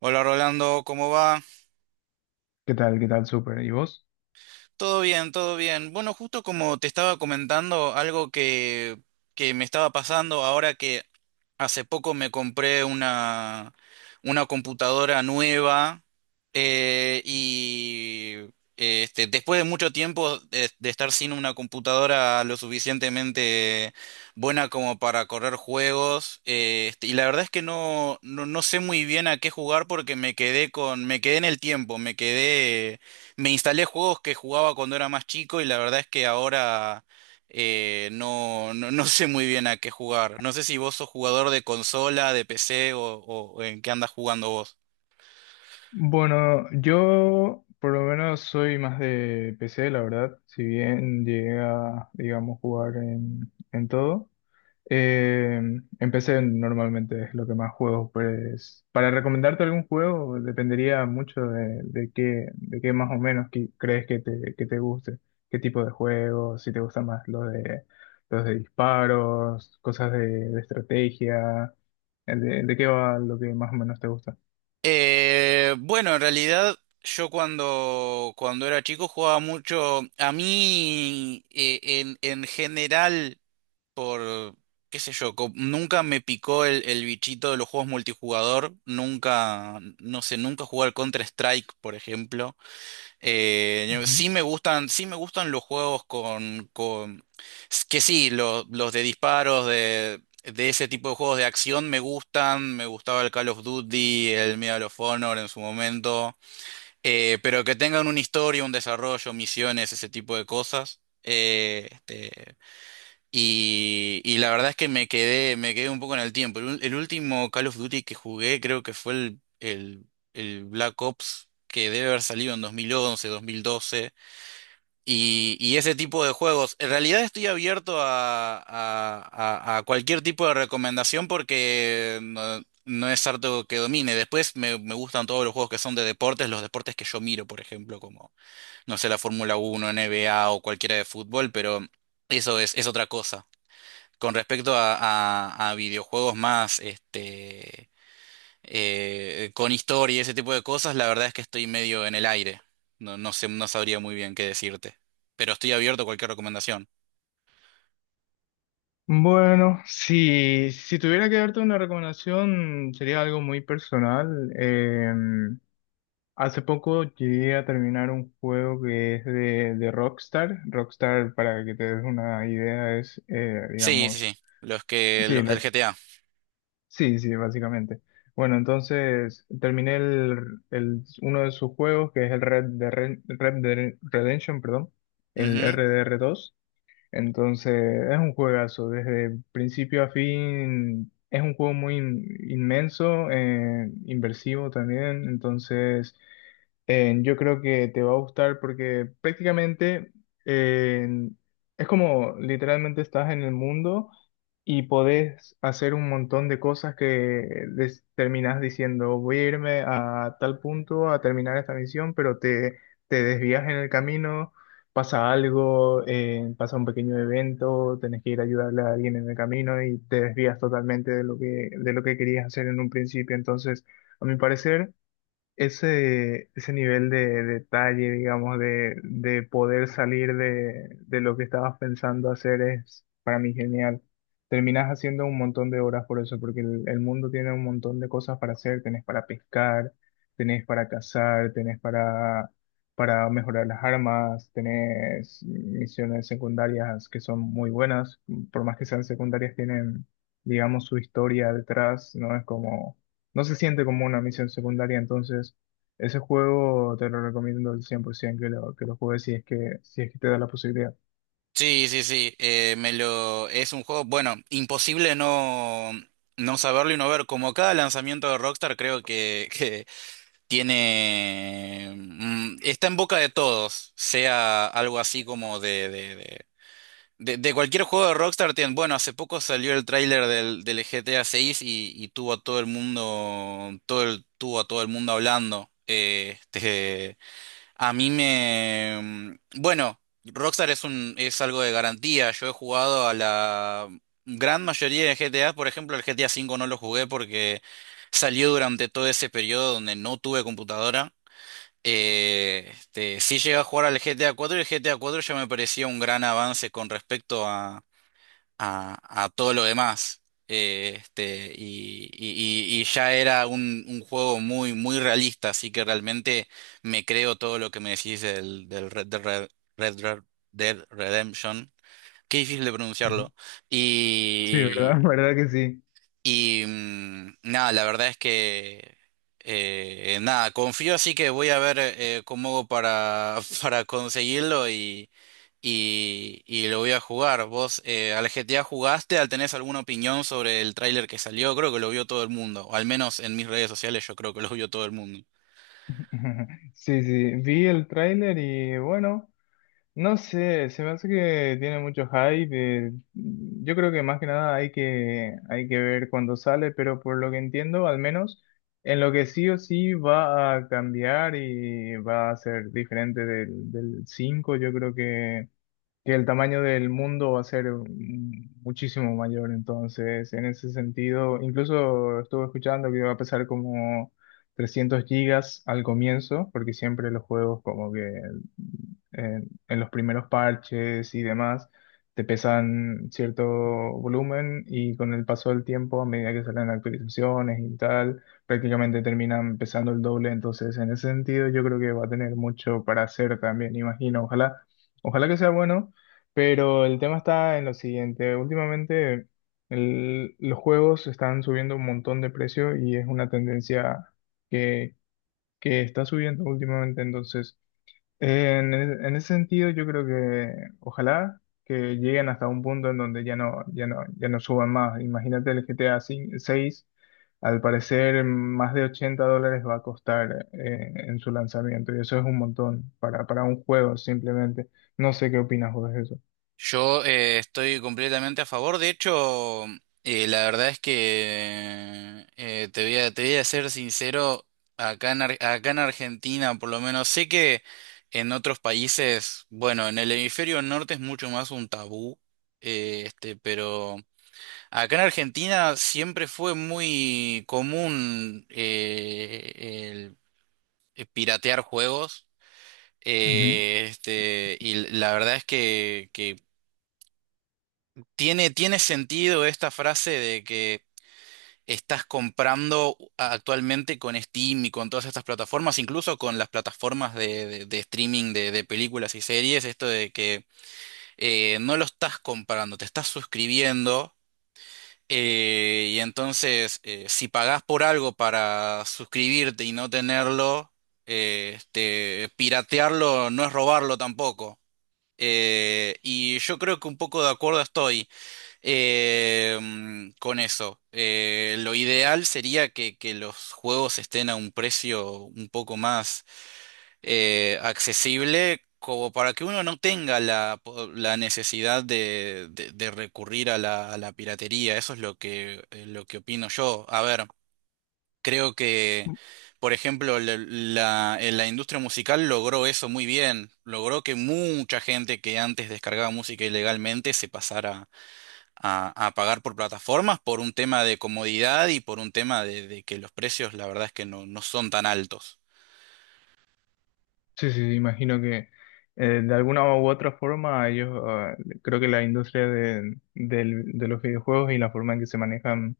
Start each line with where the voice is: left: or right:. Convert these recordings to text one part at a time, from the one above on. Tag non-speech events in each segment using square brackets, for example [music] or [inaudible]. right: Hola Rolando, ¿cómo va?
left: ¿Qué tal? ¿Qué tal? Súper. ¿Y vos?
right: Todo bien, todo bien. Bueno, justo como te estaba comentando, algo que me estaba pasando ahora que hace poco me compré una computadora nueva eh, y después de mucho tiempo de estar sin una computadora lo suficientemente buena como para correr juegos y la verdad es que no sé muy bien a qué jugar porque me quedé me quedé en el tiempo, me quedé. Me instalé juegos que jugaba cuando era más chico y la verdad es que ahora no sé muy bien a qué jugar. No sé si vos sos jugador de consola, de PC o en qué andas jugando vos.
left: Bueno, yo por lo menos soy más de PC, la verdad. Si bien llegué a, digamos, jugar en todo. eh, en PC normalmente es lo que más juego. Pues para recomendarte algún juego dependería mucho de qué más o menos crees que que te guste. ¿Qué tipo de juegos? Si te gustan más los de disparos, cosas de estrategia. De qué va lo que más o menos te gusta?
right: Bueno, en realidad yo cuando era chico jugaba mucho. A mí en general, por qué sé yo, nunca me picó el bichito de los juegos multijugador. Nunca, no sé, nunca jugué al Counter-Strike, por ejemplo. Eh,
left: Ujú.
right: sí me gustan, sí me gustan los juegos con los de disparos, de ese tipo de juegos de acción me gustan. Me gustaba el Call of Duty, el Medal of Honor en su momento. Pero que tengan una historia, un desarrollo, misiones, ese tipo de cosas. Y la verdad es que me quedé un poco en el tiempo. El último Call of Duty que jugué creo que fue el Black Ops, que debe haber salido en 2011, 2012. Y ese tipo de juegos. En realidad estoy abierto a cualquier tipo de recomendación porque no, no es harto que domine. Después me gustan todos los juegos que son de deportes, los deportes que yo miro, por ejemplo, como, no sé, la Fórmula 1, NBA o cualquiera de fútbol, pero eso es otra cosa con respecto a videojuegos más, con historia y ese tipo de cosas, la verdad es que estoy medio en el aire. No, no sé, no sabría muy bien qué decirte. Pero estoy abierto a cualquier recomendación.
left: Bueno, si tuviera que darte una recomendación, sería algo muy personal. Hace poco llegué a terminar un juego que es de Rockstar. Rockstar, para que te des una idea, es,
right: Sí, sí, sí.
left: digamos,
right: Los que,
left: sí,
right: los del GTA.
left: sí, sí, básicamente. Bueno, entonces terminé uno de sus juegos, que es el Red Dead Redemption, perdón, el
right: Ujú.
left: RDR2. Entonces, es un juegazo, desde principio a fin, es un juego muy inmenso, inversivo también, entonces yo creo que te va a gustar porque prácticamente eh, es como literalmente estás en el mundo y podés hacer un montón de cosas que terminás diciendo, voy a irme a tal punto a terminar esta misión, pero te desvías en el camino, pasa algo, pasa un pequeño evento, tenés que ir a ayudarle a alguien en el camino y te desvías totalmente de lo que querías hacer en un principio. Entonces, a mi parecer ese, ese nivel de detalle, digamos, de poder salir de lo que estabas pensando hacer es para mí genial. Terminas haciendo un montón de horas por eso, porque el mundo tiene un montón de cosas para hacer. Tenés para pescar, tenés para cazar, para mejorar las armas, tenés misiones secundarias que son muy buenas. Por más que sean secundarias, tienen, digamos, su historia detrás, ¿no? Es como no se siente como una misión secundaria, entonces ese juego te lo recomiendo al 100% que que lo juegues si es si es que te da la posibilidad.
right: Sí, sí, sí. Me lo, es un juego, bueno, imposible no, no saberlo y no ver. Como cada lanzamiento de Rockstar, creo que, tiene, mm, está en boca de todos, sea algo así como de cualquier juego de Rockstar. Tiene, bueno, hace poco salió el tráiler del GTA 6 y tuvo a todo el mundo, todo el, tuvo a todo el mundo hablando. A mí me, mm, bueno, Rockstar es un, es algo de garantía. Yo he jugado a la gran mayoría de GTA, por ejemplo, el GTA 5 no lo jugué porque salió durante todo ese periodo donde no tuve computadora. Sí llegué a jugar al GTA 4 y el GTA 4 ya me parecía un gran avance con respecto a, a todo lo demás. Y ya era un juego muy, muy realista, así que realmente me creo todo lo que me decís del, del Red, Dead Red Dead Redemption. Qué difícil de
left: Ujú.
right: pronunciarlo.
left: Sí, ¿verdad? [laughs] ¿Verdad que sí?
right: Y mm, nada, la verdad es que nada, confío, así que voy a ver cómo hago para, [laughs] para conseguirlo y lo voy a jugar. ¿Vos al GTA jugaste? ¿Al tenés alguna opinión sobre el tráiler que salió? Creo que lo vio todo el mundo, o al menos en mis redes sociales yo creo que lo vio todo el mundo.
left: [laughs] Sí, sí, vi el tráiler y bueno, no sé, se me hace que tiene mucho hype. eh, yo creo que más que nada hay hay que ver cuando sale, pero por lo que entiendo, al menos en lo que sí o sí va a cambiar y va a ser diferente del cinco, yo creo que el tamaño del mundo va a ser muchísimo mayor. Entonces, en ese sentido, incluso estuve escuchando que va a pesar como 300 gigas al comienzo, porque siempre los juegos como que en los primeros parches y demás, te pesan cierto volumen y con el paso del tiempo, a medida que salen actualizaciones y tal, prácticamente terminan pesando el doble. Entonces, en ese sentido, yo creo que va a tener mucho para hacer también, imagino. Ojalá, ojalá que sea bueno, pero el tema está en lo siguiente. Últimamente los juegos están subiendo un montón de precio y es una tendencia que, que está subiendo últimamente. Entonces, en ese sentido, yo creo que ojalá que lleguen hasta un punto en donde ya no suban más. Imagínate el GTA 6, al parecer más de 80 dólares va a costar en su lanzamiento y eso es un montón para un juego simplemente. No sé qué opinas vos de eso.
right: Yo estoy completamente a favor. De hecho, la verdad es que te voy a ser sincero, acá en Argentina, por lo menos, sé que en otros países, bueno, en el hemisferio norte es mucho más un tabú, pero acá en Argentina siempre fue muy común el piratear juegos.
left: Ujú.
right: Y la verdad es que tiene, tiene sentido esta frase de que estás comprando actualmente con Steam y con todas estas plataformas, incluso con las plataformas de streaming de películas y series, esto de que no lo estás comprando, te estás suscribiendo. Si pagás por algo para suscribirte y no tenerlo, piratearlo no es robarlo tampoco. Y yo creo que un poco de acuerdo estoy. Con eso, lo ideal sería que los juegos estén a un precio un poco más accesible, como para que uno no tenga la necesidad de recurrir a a la piratería. Eso es lo lo que opino yo. A ver, creo que, por ejemplo, la en la industria musical logró eso muy bien. Logró que mucha gente que antes descargaba música ilegalmente se pasara a pagar por plataformas por un tema de comodidad y por un tema de que los precios, la verdad es que no, no son tan altos.
left: Sí, sí, sí, imagino que de alguna u otra forma creo que la industria de los videojuegos y la forma en que se manejan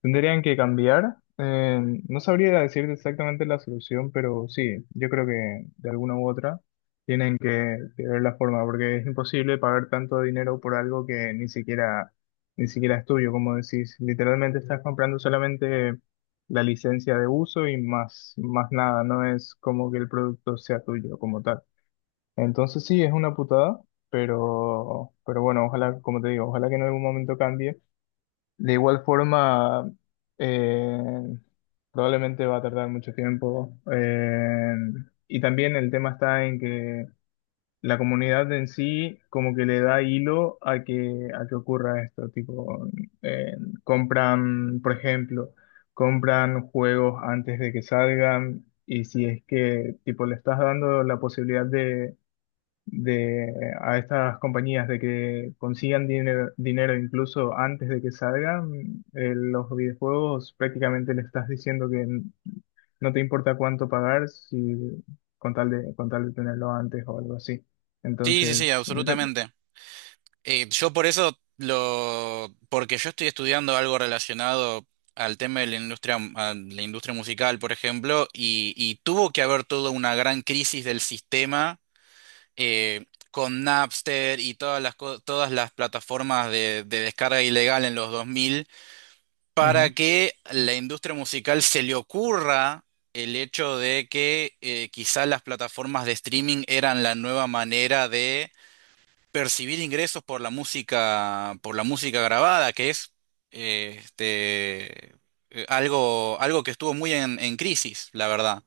left: tendrían que cambiar. No sabría decirte exactamente la solución, pero sí, yo creo que de alguna u otra tienen que ver la forma, porque es imposible pagar tanto dinero por algo que ni siquiera, ni siquiera es tuyo, como decís. Literalmente estás comprando solamente la licencia de uso y más, más nada, no es como que el producto sea tuyo como tal. Entonces sí, es una putada, pero bueno, ojalá, como te digo, ojalá que en algún momento cambie. De igual forma, eh, probablemente va a tardar mucho tiempo. Y también el tema está en que la comunidad en sí como que le da hilo a que ocurra esto. Tipo, eh, compran, por ejemplo, compran juegos antes de que salgan y si es que tipo le estás dando la posibilidad de, a estas compañías de que consigan dinero, dinero incluso antes de que salgan los videojuegos, prácticamente le estás diciendo que no te importa cuánto pagar si con tal con tal de tenerlo antes o algo así.
right: Sí, sí, sí,
left: Entonces, mm.
right: absolutamente. Yo por eso lo, porque yo estoy estudiando algo relacionado al tema de la industria, a la industria musical, por ejemplo, y tuvo que haber toda una gran crisis del sistema con Napster y todas las plataformas de descarga ilegal en los 2000 para
left: Ujú.
right: que la industria musical se le ocurra el hecho de que quizá las plataformas de streaming eran la nueva manera de percibir ingresos por la música grabada, que es eh, este, algo, algo que estuvo muy en crisis, la verdad.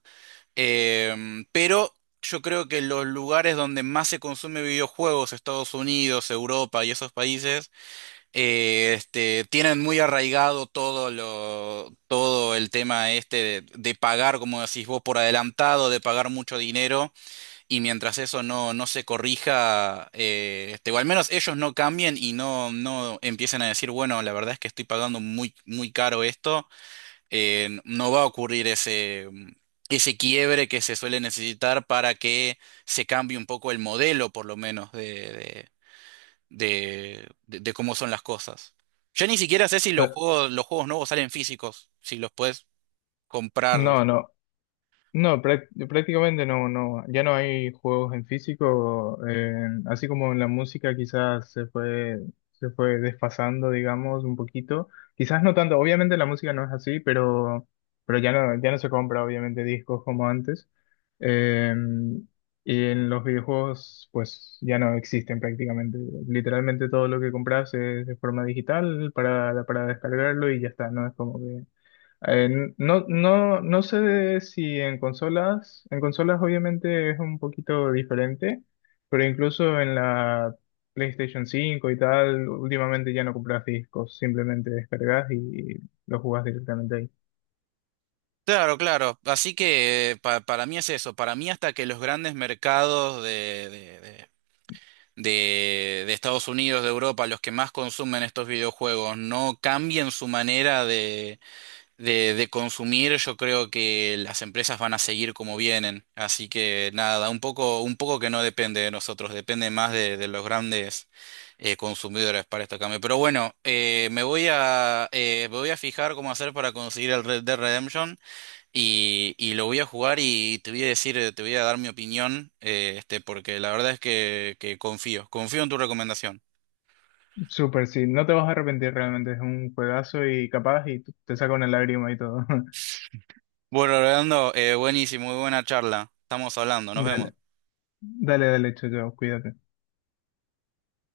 right: Pero yo creo que los lugares donde más se consume videojuegos, Estados Unidos, Europa y esos países, tienen muy arraigado todo lo, todo el tema este de pagar, como decís vos, por adelantado, de pagar mucho dinero, y mientras eso no, no se corrija, o al menos ellos no cambien y no, no empiecen a decir, bueno, la verdad es que estoy pagando muy, muy caro esto, no va a ocurrir ese quiebre que se suele necesitar para que se cambie un poco el modelo, por lo menos, de cómo son las cosas. Yo ni siquiera sé si los
left: Ta-
right: juegos, los juegos nuevos salen físicos, si los puedes comprar.
left: no, no. No, prácticamente no, no, ya no hay juegos en físico, así como en la música quizás se fue desfasando, digamos, un poquito. Quizás no tanto, obviamente la música no es así, pero ya no se compra obviamente discos como antes. Eh, y en los videojuegos pues ya no existen prácticamente. Literalmente todo lo que compras es de forma digital para descargarlo y ya está, no es como que eh, no, no, no sé de si en consolas, en consolas obviamente es un poquito diferente, pero incluso en la PlayStation 5 y tal, últimamente ya no compras discos, simplemente descargas y lo jugás directamente ahí.
right: Claro, claro. Así que para mí es eso. Para mí hasta que los grandes mercados de Estados Unidos, de Europa, los que más consumen estos videojuegos, no cambien su manera de consumir, yo creo que las empresas van a seguir como vienen. Así que nada, un poco que no depende de nosotros, depende más de los grandes consumidores para este cambio. Pero bueno, me voy a fijar cómo hacer para conseguir el Red Dead Redemption y lo voy a jugar y te voy a decir, te voy a dar mi opinión, porque la verdad es que confío, confío en tu recomendación.
left: Súper, sí, no te vas a arrepentir realmente, es un juegazo y capaz y te saca una lágrima y todo. [laughs]
right: Bueno, Leandro, buenísimo, muy buena charla. Estamos hablando, nos
left: Dale,
right: vemos.
left: dale, dale, chao, chao, cuídate.